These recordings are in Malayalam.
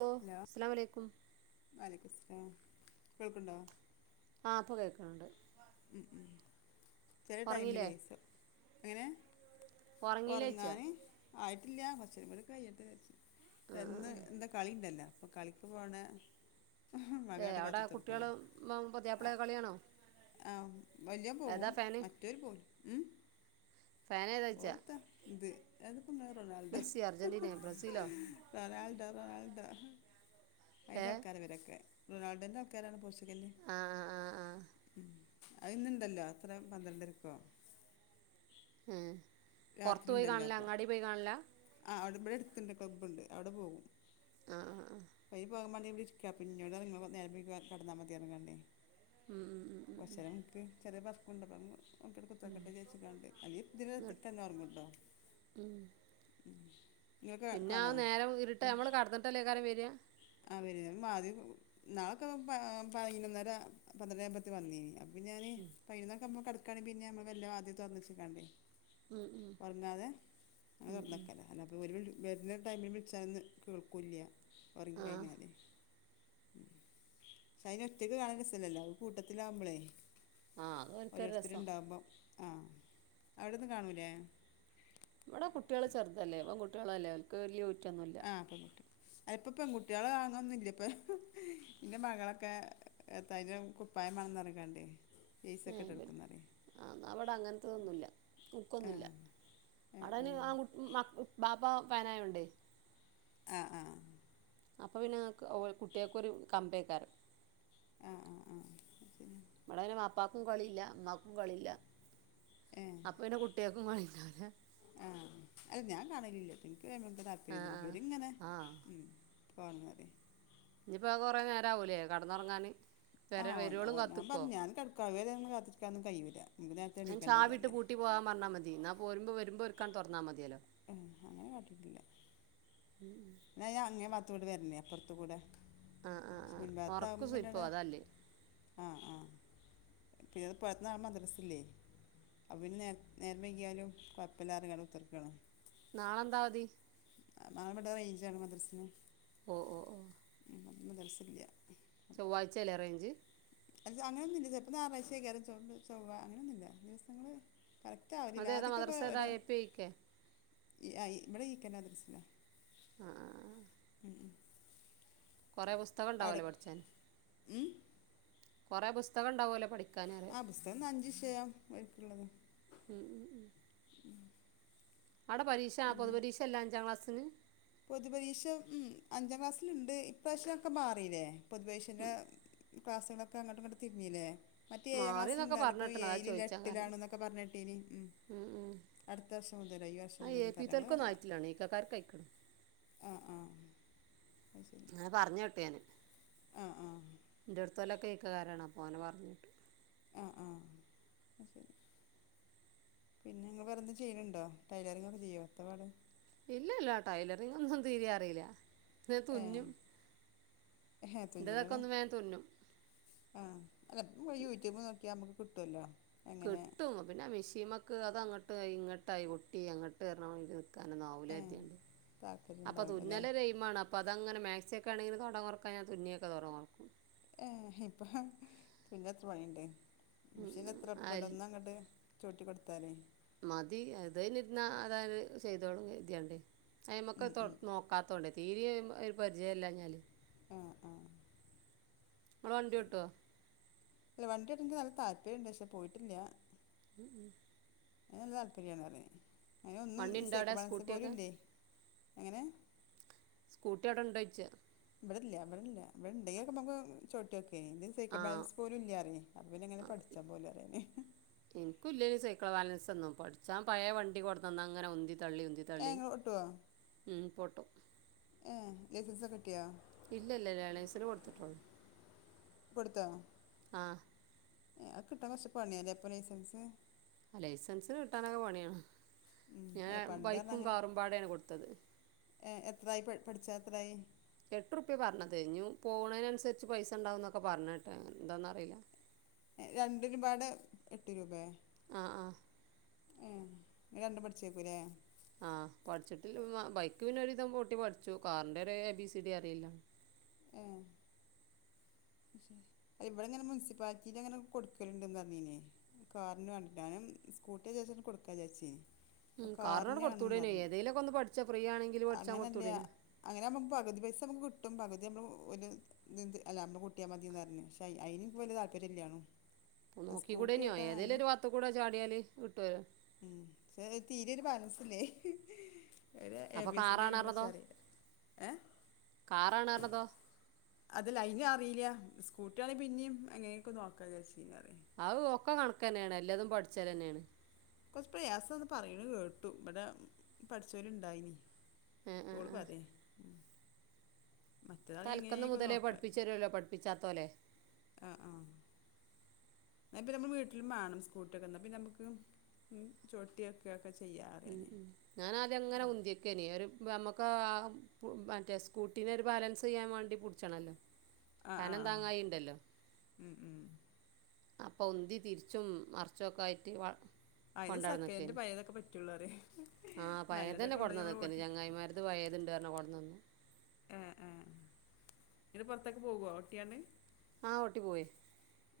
ഹലോ അസലാമു അലൈക്കും വ അലൈക്കും മുസല്ലാം കേൾക്കുന്നുണ്ടോ ആഹ് ഇപ്പോ കേൾക്കുന്നുണ്ട് ഉം ഉം ചില ഉറങ്ങിയില്ലേ ടൈമിലേ എങ്ങനെ ഉറങ്ങിയില്ലേ ചോദിച്ചാ ഒറ്ങ്ങാന് ആയിട്ടില്ല കൊറ്ച്ചേരം കൂടികഴിയട്ടെ ചാര്ച്ച് ആ എന്ന് ആ ഇന്താ കളി ഇണ്ടല്ലോ അപ്പൊ കളിക്ക് പോണ എ മകനായിട്ട് അവിടെ കാത്തുത്തർക്കാണ് കുട്ട്യേളു പുതിയാപ്പിളെ ഒക്കെകളി കാണോ ആഹ് വല്യോൻപോകും മറ്റോല് പോവുലാ ഫാൻ ഏതാ ചോദിച്ചാ ഓലെത്താ ഇത് അത് ഇങ്ങളെ റൊണാൽഡോ മെസ്സി അർജൻറ്റീന ബ്രസീലോ റൊണാൾഡോ റൊണാൾഡോ അതിൻറെ ഏ ആൾക്കാരെ ഇവരൊക്കെ റൊണാൾഡോൻ്റെ ആൾക്കാരാണ് പോർച്ച് ആഹ് ആഹ് ആഹ് ആഹ് അത് ഇന്ന്ണ്ടല്ലോ എത്ര പന്ത്രണ്ടരെക്കോ ആഹ് പൊറ്ത്ത് പോയി കാണല അങ്ങാടി പോയി കാണല്ല ആഹ് ഇബ്ടെ അടുത്ത്ണ്ട്. ക്ലബ്ബ്ണ്ട് അവിടെ പോകും ആ ആ ആ അയ്ന്പോകാൻ മാണ്ടി ഇബടെ ഇരി ക്ക്യ പിന്നോട് ഇങ്ങള് നേരം വൈകി [unintelligible] കെടന്നാ മതി അറ്ന്ന്ക്കാണ്ടേ ഉം ഉം ഉം, ഉം, ഉം. കൊറ്ച്ചേരം ഇൻക്ക് ചെറ്യേ വർക്കുണ്ട് [unintelligible] ഇപ്പ [unintelligible] കുത്തർക്കട്ടെ ചാര്ച്ച്ക്കാണ്ട് [unintelligible] എന്നിട്ട് ഒറ്ങ്ങുണ്ടൊ ഉം പിന്നെ ആ നേരം വിര്ട്ട് അമ്മള് കടന്ന്ട്ടെല്ലേക്കാരം വര. ആഹ് വരും വാതി കു ഇന്നാളൊക്കെ പൈ പൈനൊന്നര പന്ത്രണ്ടെ അയ്മ്പത്തി വന്നീനി ഇപ്പം ഞാനെ പൈനൊന്നക്കാവുമ്പോ കെട്‌ക്കാണെ പിന്നെ അമ്മള് വെല്ല വാതില് തൊർന്നെച്ച്കാണ്ടെ ഉം, ഉം, ഒർങ്ങാതെ അ ഉം, ഉം. തൊറ്ന്നക്കല. അല്ലാപ്പോ ഓര് വെര്ണ ടൈമില് വിളിച്ചാന്ന് കേൾക്കൂല്ല്യ ആ ഒർങ്ങിക്കയിഞ്ഞാലേ ഉം ഫൈയിന് ഒറ്റക്ക് കാണാൻ രസല്ലല്ലോ, അഹ് കൂട്ടത്തിലാവുമ്പളേ ആ അത് ഓർക്കൊരു ഓരോരുത്തര് രസം ഇണ്ടാവുമ്പം ആഹ് അവ്ടൊന്നും കാണൂലേ ഇവടെ കുട്ട്യേൾ ചെർതല്ലേ. പെങ്കുട്ട്യേളെല്ലെ ഓൽക്ക് വല്ല്യ ഊറ്റൊന്നുൽ ആഹ്പ്പം പെൺകുട്ട്യേളാവാന്നന്നില്ലപ്പഹ് ഇന്റെ മകളൊക്കെ എത്തായിന് കുപ്പായം മാണന്നറിഞ്കാണ്ടെ ഏഹ് ബെൽ ആ ന്നാ ഇബടെ അങ്ങൻത്തൊതുന്നൂല്ല ആ ഊക്കൊന്നുല്ല അവിടയ്ന് ആ കുൺ മാ ബ് ബാപ്പ ഫാനായോണ്ടെ ആഹ് അഹ് അപ്പ പിന്നെ ക്ക് ഓൽ കുട്ട്യേക്കൊരു കമ്പേക്കാരം ആഹ് ആഹ് ആഹ് [unintelligible] ഇബടെ അയ്ന് വാപ്പാക്കും കളി ഇല്ല ഇമ്മാക്കും കളില്ല. അപ്പ പിന്നെ കുട്ട്യേൾക്കും മളിണ്ടാവൂല ആഹ് അഹ് ഞാൻ കാണലില്ല ട്ടോ ഇന്ക് അയ്മ [unintelligible] ആ ആ താല്പര്യൊന്നുല്ല ഇവര്ങ്ങനെ ആ ഉം കാണ്വാലെ ഇഞ്പ്പോ കൊറേ നേരാവൂലെ കട്‌ന്നൊർങ്ങാൻ. വരെ വരോളും കാത്ത്ക്കോ ക്ക ഇവരെന്നും കാത്തിരിക്കാനൊന്നും കൈയ്യൂല അയ്ൻ ചാവിട്ട് പൂട്ടി പോവാം പറ്ഞ്ഞാ മതി. ന്ന പോരുമ്പോ വരുമ്പോ ഓര്ക്കാണ്ട് തൊറ്ന്നാ മതിയെലൊ ഉം അങ്ങനെ കാട്ടീട്ടില്ല ന്നാ ഞാ അങ്ങേ പാത്തൂടെ വര്നെ അപ്പൊർത്തു കൂടെ ആഹ് ആഹ് ആഹ് ഒർക്ക് മുൻഭാഗത്താകുമ്പോ പിന്നെ അവിടെ സുയ്പ്പാവും അതാല്ലേ പിയത് പത് നാ മദ്റസ് ഇല്ലേ അപ്പ് പിൻ നേര് നേരം വെയ്ക്യാലും കൊയപ്പല്ലാറ്ഞ്കാണ്ട് കുത്തർക്കാണ് നാളെ എന്താ അവധി നാളെ ഇവിടെ റൈഞ്ചാണ് മദർസിന് ഒഹ് ഒഹ്ഓഹ് മദർസ് ഇല്ല്യ ചൊവ്വാഴ്ചേലെ റൈഞ്ച് അല്ല അങ്ങനൊന്നുല്ല. ചെൽപ്പം ഞാറാഴ്ച്ചേയ്ക്കാരം ചൊവ് ചൊവ്വ അങ്ങനൊന്നുല്ല ദിവസങ്ങള് കറക്റ്റ് ആവലില്ല അതേതാ ആദിക്കൊക്കെ മദ്രസ ഏതാ ഒരു എ പി ഐക്ക് ഈ അ ഇ ഇവടെ ഈക്കന്റമദർസിലാ ആഹ് ഉം കൊറേ പുസ്തകം ഇണ്ടാവല്ലോ പട്‌ച്ചാന് ഉം കൊറേ പുസ്തകണ്ടാവല്ലോ പഠിക്കാന് ആ പുസ്തകം ന്ന് അഞ്ചിഷയം ഓര്ക്ക്ള്ളത് ഉം അടെ പരീക്ഷാ പൊതു പിന്നെ പരീക്ഷല്ല അഞ്ചാം ക്ലാസ്സിന് പൊതുപരീക്ഷ ഉം അഞ്ചാം ക്ലാസ്സ്ല്ണ്ട് ഇപ്രാവശ്യൊക്കെ മാറീല്ലേ പൊതുപരീക്ഷന്റെ ക്ലാസ്കളൊക്കെ അങ്ങട്ടും ഇങ്ങട്ടും തിര്ഞിലെ മറ്റേ ഏയാം മാറി എന്നൊക്കെ ക്ലാസ്സില്ണ്ടാല ഇപ്പം പറഞ്ഞിട്ടുണ്ട് അതാ ഏയിലില്ല ചോദിച്ചാൽ കാരണം എട്ടിലാണ്ന്നൊക്കെ പറഞ്ഞെ ഹ് ട്ടീനി ഉം അട്‌ത്തർഷം മുതലാ ഈ ആ വർഷം മുതൽ എ പി [unintelligible] തോൽക്കൊന്നും ഒന്നാ ആയിട്ടില്ലാണ് ഈക്കക്കാർക്ക് അയക്കണം അത് ശരി പർഞ്ഞ് വിട്ട് ഞാന് ആ ആ ന്റോട്‌ത്തോലൊക്കെ ഇക്ക കാരാണം ഓനെ പറഞ്ഞ് വിട്ട് ആ ആഹ് അഹ് ശരി പിന്നെ ഇങ്ങൾ വേറെന്തെങ്കിലും ചെയ്യ്ണ് ണ്ടോ ടൈലറിങ് ഒക്കെ ചെയ്യോ എത്താ പാട് ഇല്ലല്ല ടൈലെറിങ് ഒന്നും തീരേ അറീല്ല ന്നെ തുന്നും. എഹേ എൻ്റെതൊക്കെ തുന്നലളാ ഒന്ന് വേഗം തുന്നും ആഹ് അല്ലയിപ്പ യൂട്യൂബ് നോക്കിയാ നമ്മെക്ക് കിട്ടൊല്ലോ. കിട്ടും പിന്നെ മീഷീമക്ക് അത് അങ്ങട്ട് ഇങ്ങട്ടായി പൊട്ടി അങ്ങട്ട് പർണമാരി കാരണം ന്നാവൂല ഏ കര്ത്യാണ്ട് താല്പര്യം അപ്പം ഉണ്ടാവില്ല അല്ലേ തുന്നല് ഒരെയ്മാണ് അ പ്പ അതങ്ങനെ മാക്സിയൊക്കെ ആണെങ്കില് തൊടം കൊറക്കാൻ ഞാൻ തുന്നിയൊക്കെ തൊടം കൊറക്കും. ഏ ഇപ്പ തുന്നാൻ എത്ര പണിണ്ട് മെഷീനെത്ര എള്പ്പണ്ട് അതിൽ ഒന്നങ്ങട്ട്. ചൗട്ടി കൊട്ത്താലെ മതി അതേലിരുന്നാ അതാര് ചെയ്തോളും കര്തിയാണ്ടേ. അയ്മ്മക്ക് ഉം, തൊ ഉം. നോക്കാതോണ്ട് തീരിം ഒര് പരിചയല്ലാഞ്ഞ്യാല്. ആഹ് ആഹ് ഇങ്ങള് വണ്ടി ഓട്ടോ അല്ല വണ്ടി ഓട്ടാൻ ഇൻക്ക് നല്ല താല്പര്യണ്ട്. പക്ഷെ പോയിട്ടില്ല. ഉം ഉം അയ്ന് നല്ല താല്പര്യാണ് പറഞ്ഞിനി അയ്നൊന്നും വണ്ടി ഉണ്ടോ അവിടെ സൈക്കിൾ ബാലൻസ് സ്കൂട്ടിയൊക്കെ പോലുല്ലേ. എങ്ങനെ? സ്കൂട്ടി അടെ ഉണ്ടോയ്ച്ച ഇവെടല്ല ഇവെടല്ല ഇവടെണ്ടേ പ്പംമ്മക്ക് ചൗട്ട്യോക്കേനി ഇതിന് ആ സൈക്കിൾ ബാലൻസ് പോലുല്ലാർഞ്ഞ്. അപ്പ പിന്നെങ്ങനെ പഠിച്ചാ പോലും അറിയാനേ. ഇൻക്കുല്ലേനി സൈക്കിൾ ബാലൻസൊന്നും പഠിച്ചാൻ പയേ വണ്ടി കൊട്ന്നെന്നങ്ങനെ ഉന്തി തള്ളി ഉന്തി ഏ തള്ളി ഇങ്ങളോട്ടോ. പൊട്ടും ഏഹ് ലൈസെൻസൊക്കെ കിട്ടിയോ? ഇല്ലല്ല ലേണേയ്സിന് കൊട്ത്ത്ട്ടൊളളൂ. കൊട്ത്തോ? ആഹ് അത് കിട്ടാൻ കൊറച്ച് പണിയാലേ ഇപ്പം ലൈസൻസ് ലൈസൻസ് കിട്ടാനൊക്കെ പണിയാണ്. ഉം, അല്ല ഞാൻ പണ്ട് ബൈക്കും കാറും പാടെയാണ് കൊട്ത്തത് ഏ എത്രായി പട് പഠിച്ചാ എത്രായി? എട്ടുറുപ്പ്യ പറഞ്ഞത് ഇഞ്ഞു പോണേനൻസരിച്ച് പൈസ ഇണ്ടാവും ന്നൊക്കെ പറഞ്ഞേട്ട് എന്താന്നറിയില്ല. രണ്ടിനും പാടെ എട്ട് രൂപേ. ആഹ് ആഹ് ഏഹ് അത് രണ്ടും പഠിച്ചേക്കൂല്ലേ. ആഹ് പഠിച്ചിട്ടിൽ ബൈക്ക് പിന്നെ ഒര് വിധം ഓട്ടി പഠ്ച്ചു. കാറിന്റെയൊരു എ ബി സി ഡി അറിയില്ല. ഏഹ് ഇവെടെങ്ങനെ മുനിസിപ്പാലിറ്റിലങ്ങനെ കൊടുക്കല്ണ്ട്ന്ന് പറഞ്ഞീനേ. കാറിന് വേണ്ടിട്ട് ഞാനും സ്കൂട്ടിയാ ചാരിച്ചാട്ട് കൊട്ക്കാ വിചാര്ച്ചീനി ഉം കാറിനട് കൊട്ത്ത് കൂടേന്യോ ഏതേലൊക്കൊന്ന് പഠിച്ചാ ഫ്രീയാണെങ്കില് പഠിച്ചാൻ കൊട്ത്തൂടേന്യോ അങ്ങനെയാമ്പം പകുതി പൈസ നമ്മെക്ക് കിട്ടും. പകുതി നമ്മെളൊരു അല്ല നമ്മെള്. കിട്ടിയ മതീന്ന് പറഞ്ഞു. ഷയ് അയിനിൻക്ക്പ്പോ വെല്യാ താല്പര്യമില്ലാണും നോക്കിക്കുടെനെയോ ഏതേലും ഒരുവാത്തുകൂടേ ചാടിയാല് കിട്ടുവോ? ഉം തീരെ ഒര് ബാലൻസ് ഇല്ലെ ഏവെടെ എ അപ്പോൾ ബി സി ഡിടെ കാറാണ് ഐയൂസും അറിയാ. ഏ കാറാണോപറഞ്ഞതോ അത് ലൈന അറിയില്ല. സ്കൂട്ടിയാണെങ്കി പിന്നെയും എങ്ങനെയൊക്കെ നോക്കാം വിചാരിച്ചിനറിയ അഹ് ഓക്കൊ കണക്കന്നെയാണ്. എല്ലാതും പഠിച്ചാല് തന്നെയാണ്. കൊറച്ച് പ്രയാസാന്ന് പറയ്ണെ കേട്ടു. ഇബടെ പഠിച്ചോല് ണ്ടായിനി. ആഹ് ആഹ് ഇപ്പോൾ ആഹ് പറയ്. തൽക്കെന്ന് മുതലേ പഠിപ്പിച്ചുത്തെരുല്ലോ പഠിപ്പിച്ചാത്തോലെ. അയിന് ഇപ്പൊ നമ്മളെ വീട്ടിലും വേണം സ്കൂട്ടിയൊക്കെ. എന്നാ പിന്നെ നമ്മെക്ക് ഉം ചൊട്ടിയൊക്കെക്കെ ഉം ചെയ്യാറൈനി ഉം ഞാനാദ്യം അങ്ങെനെ ഉന്ത്യേക്കെനെ. ഒര് നമ്മെക്ക് മറ്റേ സ്കൂട്ടീനേരു ബാലൻസ് ചെയ്യാൻ വേണ്ടി കൊടു ച്ചണല്ലോ ആഹ് കനം ആഹ് താങ്ങായിണ്ടല്ലോ. ഉം ഉം അപ്പൊ ഉന്തി തിരിച്ചും മറച്ചുംക്കെ ആയിട്ട് അയിന് സെക്കൻഡ് കൊണ്ടാടനക്കനി പഴയതൊക്കെ പറ്റുള്ളൂ പറയ ആ പഴയ നല്ലതൊക്കെ തന്നെ കൊണ്ടോയി നമ്മള് കൊടന്നന്നക്കെനി ഓട്ടി ചങ്ങായിമാര് അത് പഴയത് ഉണ്ട്ന്ന് പറഞ്ഞു കൊണ്ടന്നാന്നു ഏഹ് ഏഹ് ഇവടെ പുറത്തേക്ക് പോവുവോ ഓട്ടിയണ്ട് ആഹ് ഒട്ടിപോവേ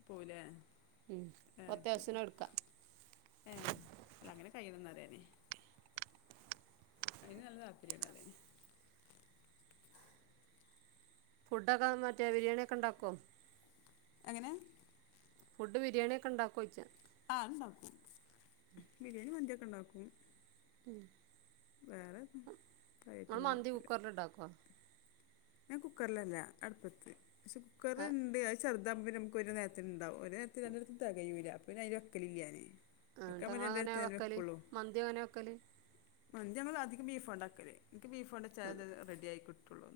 പോലേ ആഹ് ശരി അത്യാവശ്യത്തിന് എടുക്കാം ഏഹ് അല്ല അങ്ങനെ കയ്യിൽന്നറിയേനി അയിന് നല്ല താല്പര്യമാണ് പറയേനി ഫുഡ്ക്കെ മറ്റെ ബിരിയാണി ഒക്കെ ഉണ്ടാക്കോ എങ്ങനെ ഫുഡ് ബിയാണി ഒക്കെ ണ്ടാക്കോ ആഹ് ഉണ്ടാക്കും ബിരിയാണി മന്തിയൊക്കെ ഉണ്ടാക്കും ഉം വേറെ നിങ്ങൾ കാര്യമായിട്ടൊന്നും മന്തി ഉണ്ടാക്കില്ല കുക്കറിൽ ഉണ്ടാക്കോ ഞാൻ കുക്കറിലല്ല അടുപ്പത്ത് പക്ഷെ കുക്കർണ്ട് ചെറുതാകുമ്പോ നമുക്ക് ഒരു നേരത്തിനുഉണ്ടാകോ ഒരു നേര രണ്ട് നേരത്ത്ന് തികയൂല അപ്പൊ അയില് വക്കലില്ല ഞാൻ ആഹ് വെക്കാൻ ന്നട്ട് വേണ്ടി ഇങ്ങൾ രണ്ടു എങ്ങനെ നേരത്തിനല്ലേ വെക്കല് വെക്കുള്ളൂ മന്തി അങ്ങനെ വെക്കല് മന്തി ഞങ്ങളധികം ബീഫ്ണ്ടാക്കല്ല് എനിക്ക് ബീഫ്ണ്ട ചൽത് റെഡി ആയികിട്ടുള്ളു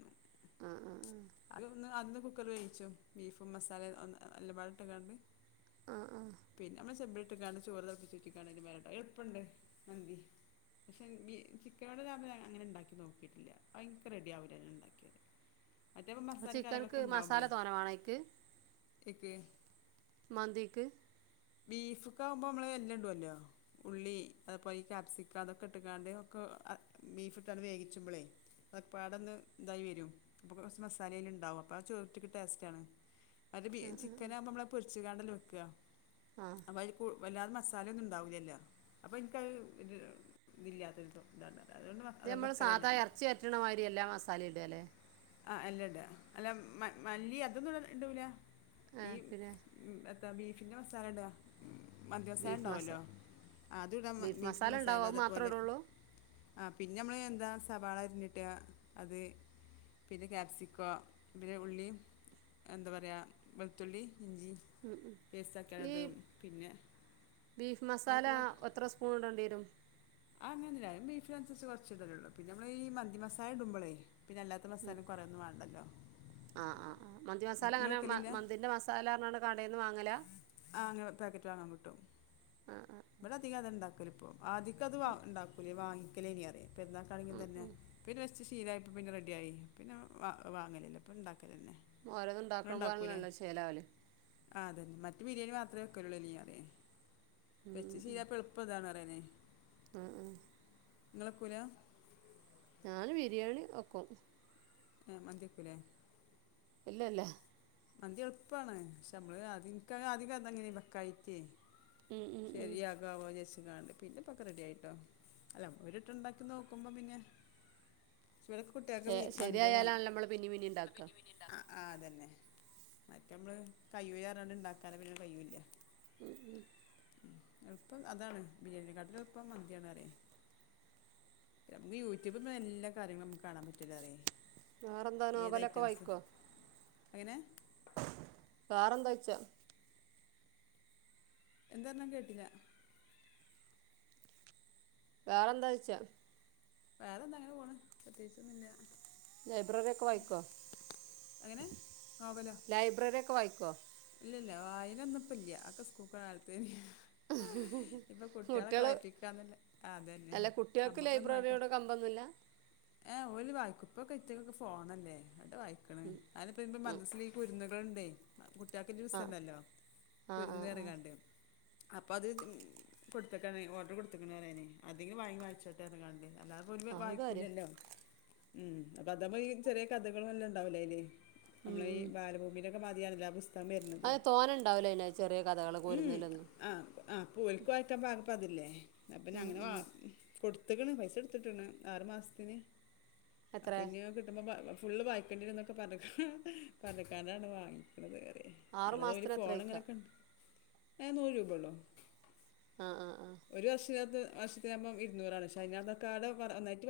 ഉം ഉം ഉം അത് ഒന്ന് അന്ന് കുക്കർ വേവിച്ചോ ബീഫും മസാല എല്ലമ്പാടാ ഇട്ട്ക്കാണ്ട് ആഹ് ആഹ് പിന്നെ നമ്മള് ചെമ്പിലിട്ട്കാണ്ട് ചോറ് തിളപ്പിച്ച്‌ഊറ്റി കാണ്ട് അയിന്റെ മേലെ ഇട്ട് കാണ്ട് അത് എളുപ്പണ്ട് മന്തി പക്ഷേ ചിക്കനോട്ഞം അങ്ങനെ ഉണ്ടാക്കി നോക്കിയിട്ടില്ല അത് ഇൻക് റെഡി ആവൂല ഞാൻ ഉണ്ടാക്കിയാൽ അപ്പ ചിക്കൻക്ക് മസാല ഇണ്ടാവുമ്പളേ തോന വേണം ആയിക്ക് ഇക്ക് മന്തിക്ക് ബീഫ് ഒക്ക ആവുമ്പോ നമ്മള് എല്ലാം ഇടോലോ ഉള്ളി അത്പോലെ ഈ കാക്യാപ്സിക്ക അതൊക്കെ ഇട്ടക്കാണ്ട് ഒക്ക ബീഫ് ഇട്ടാണ് വേഗിച്ചുമ്പോലെ അതൊപ്പാടൊന്ന് ഇതായി വരും അപ്പൊ കുറച്ച മസാലെല്ലും ഉണ്ടാവും അപ്പൊത് ചോറ്റിക്ക് ടേസ്റ്റ് ആണ് ആഹ് ചിക്കന് ആകുമോ നമ്മളെ പൊരിച്ച് കാണ്ടല്ലേ വെക്കുവ ആഹ് അപ്പോൾ അതി വല്ലാതെ മസാലയൊന്നും ഉണ്ടാവില്ലല്ലോ അപ്പോൾ എനക്ക്ത് ഇതില്ലാത്തരു ഇന്താണ്ട ഇത് നമ്മൾ സാധാ ഇറച്ചി വരട്ട്ണമാതിരി എല്ലാ മസാല ഇടാല്ലേ ആഹ് എല്ലാം ഇടാ അല്ല മ മല്ലി അതൊന്നും ഇടൂല ആ ഈ പിന്നെ എത്താ ഈ ബീഫിൻ്റെ മസാല ഇടാ മന്തി മസാല ഉണ്ടാവല്ലോ അത് ഇട ബീഫ് ബീഫിന്റെ മസാല ഉണ്ടാവും അത് മാത്രമേ അതേപോലെ ഇടുള്ളൂ ആഹ് പിന്നെ നമ്മള് എന്താ സവാള അരിഞ്ഞിട്ട് അത് പിന്നെ ക്യാപ്സിക്കോ പിന്നെ ഉള്ളി എന്താ പറയുക വെളുത്തുള്ളി ഇഞ്ചി പേസ്റ്റ് ഈ ആക്കിഇടും പിന്നെ ബീഫ് മസാല അതൊക്കെ പാട്ട് എത്ര സ്പൂൺ ഇടെണ്ടി വെരും അത് അങ്ങനൊന്നുല്ല ഞാൻ ബീഫിനനുസരിച്ച് കുറച്ച് ഇടലൊള്ളൂ പിന്നെ ഞമ്മളീ ഈ മന്തി മസാല ഇടുമ്പളെ പിന്നെ അല്ലാത്ത മസാലേം കൊറെ ഒന്നും വേണ്ടല്ലോ ആഹ് ആഹ് ആഹ് മന്തി ഉം, മസാല നിങ്ങൾ അങ്ങനെ വെക്കലില്ല മന്തിൻ്റെ മസാല ന്ന് പറഞ്ഞാണ്ട് കടേന്ന് വാങ്ങലാ ആഹ് അങ്ങനെ പാക്കറ്റ് വാങ്ങാൻ കിട്ടും ആ ആ ഇവിടെ അധികം അതാ ഉണ്ടാക്ക ല് ഇപ്പോ ആദ്യക്കെ അത് ഉണ്ടാക്കൂലേ വാങ്ങിക്കലേനി പറയും പെരുന്നാള്ക്കാണെങ്കി ഉം, തന്നെ ഉം. പിന്നെ ച്ച് ശീലമായപ്പോ പിന്നെ റെഡി ആയി പിന്നെ വാങ്ങലില്ല ഇപ്പ ഇണ്ടാക്കലെന്നെ ഓരോന്നും ഇണ്ടാക്കണം പോലെന്നെ ചേലാവല് ആഹ് അതെന്നെ മറ്റ് ബിരിയാണി മാത്രേ വെക്കല്ലൂള്ളൂ അല്ലേറീയെ വെച്ച് ശീലായപ്പോ എളു പ്പം ഇതാണ് പറനെ ഉം ഉം ഇങ്ങള് വെക്കൂലാ ഞാന് ബിരിയാണി വെക്കും എഹ്‌ മന്തിവെക്കൂലേ ഇല്ല ഇല്ല മന്തി എളുപ്പാണ് പക്ഷേ നമ്മള് ആദ്യം ഇൻക് ഒക്കെ ആദ്യക്കെ അങ്ങനെന്ന് വെക്കാഞ്ഞിട്ടേ ഉം ഉം ഉം ശരിയാകാവോന്ന് വിചാരിച്ച്ങ്ങാണ്ട് പിന്നെ ഇപ്പോ ഒക്കെ റെഡിയായീട്ടോ അല്ല നമ്മള് ഒര് വട്ടംണ്ട് ഇണ്ടാക്കി നോക്കുമ്പോപിന്നെ പക്ഷേ ഇവിടെ ഒക്കെ കുട്ട്യാക്ക്‌ ശെ മീ മന്ത്യാ മാ ശരിയായാലാണല്ലോ നമ്മള് പിന്നിം പിന്നിം ഇണ്ടാക്കാ ആഹ് അതെന്നെ മറ്റേ നമ്മള് കൈയ്യൂലാ പറഞ്ഞാണ്ട് ഇണ്ടാക്കാൻ പിന്നെ കയ്യുല്ല്യ ഉം ഉം എളുപ്പം അതാണ് ബിരിയാണിനേക്കാട്ടിലും എളുപ്പം മന്ത്യാണ് പറയെ നമുക്കു യുട്യൂബിലിപ്പം എല്ലാകാര്യങ്ങളും നമുക്കു കാണാൻ പറ്റുല്ലോ പറയെ വേറെന്താ ഏത് നോവലൊക്കെ ഐറ്റംസ് വായിക്കോ എങ്ങനെ വേറെന്താ ചോയ്ച്ച എന്താ പറഞ്ഞ് ഞാൻ കേട്ടില വേറെന്താ ചോയ്ച്ചാ വേറെന്താ അങ്ങനെ പോണു പ്രത്യേകിച്ചൊന്നും ഇല്ല ലൈബ്രറിയൊക്കെ വായിക്കുവോ അങ്ങനെ ലൈബ്രറിയൊക്കെ വായിക്കുവോ ഇല്ല്യ ഇല്ല വായനൊന്നും ഇപ്പല്ല അതൊക്കെ സ്കൂൾക്ക്‌ പോണ കാലത്ത് ഇപ്പൊ കുട്ട്യാളൊക്കെ കുട്ട്യാള് വായിപ്പിക്കാന്നല്ലേ ആഹ് അതെന്നെ അല്ല കുട്ട്യാൾക്ക് നമുക്കൊന്നും വായിക്ക ലൈബ്രറിയോട് കമ്പൊന്നുല്ല ഏഹ് ഓല് വായിക്കും ഇപ്പൊക്കെ ഇറ്റിങ്ങക്ക്‌ ഫോണല്ലേ എവ്ടെ വായിക്ക്‌ണ് ഉം അതെന്നെ ഇപ്പം ഈ ഉം മദ്രസയില് ഈ കുരുന്നുകളുണ്ടേ പുസ്തകം ആ ഇണ്ടല്ലോ ആ ആ കുരുന്ന് പറഞ്ഞ്ങ്ങാണ്ട് ആ അപ്പ അത്‌ കൊടുത്തേക്കാണ് ഓർഡറു കൊടുത്തേക്കിണ് പറയാ ഞാൻ അതെങ്കിലും വാങ്ങി വായിച്ചോട്ടേ പറഞ്ഞ്ങ്ങാണ്ട് അല്ലാതെ ഓരിപ്പൊ അത് കാര്യാ വായിക്കൂലല്ലോ ഉം അപ്പൊ അത്‌മ്മെ ഈ ചെറിയകഥകളെല്ലം ഉണ്ടാവില്ലേ അയില് ഉം നമ്മളെ ഈ ബാലഭൂമിയിലൊക്കെ മാതിയാണല്ലോ ആ പുസ്തം അതു തോനെ ഉണ്ടാവുല്ല അയിന് ചെറിയ കഥകള് ഉം കുരുന്നിലൊന്നും ആഹ് ആഹ് ഇപ്പൊ ഓല്ക്കു വായിക്കാൻ പാകം ഇപ്പം അതല്ലേ ന്നാ പിന്നെ ഉം അങ്ങനെ വാ ഉം കൊടുത്ത്ക്ക്ണ് പൈസ കൊടുത്തിട്ട്ണ് ആറു മാസത്തിന് അപ്പൊ എത്രേ ഇനി അത്‌ കിട്ടുമ്പോ ഫുള്ള് വായി [inaudible] പറഞ്ഞ്ക്കാണ്ടാണ് വാങ്ങിക്ക്‌ണത് ആറ് അല്ലാതെയൊരു മാസത്തിന് എത്രേയ്ക്കാ ഫോണിങ്ങനെയൊക്കെണ്ട് ഏഹ് നൂറുരൂപ ഉള്ളൂ ആഹ് ആ ആഹ് ഒരു വർഷത്തിനകത്ത് വർഷത്തിനാമ്പൊ ഇരുന്നൂറാണ് പക്ഷേ അതിനകത്താക്കാലം ഒന്നായിട്ട്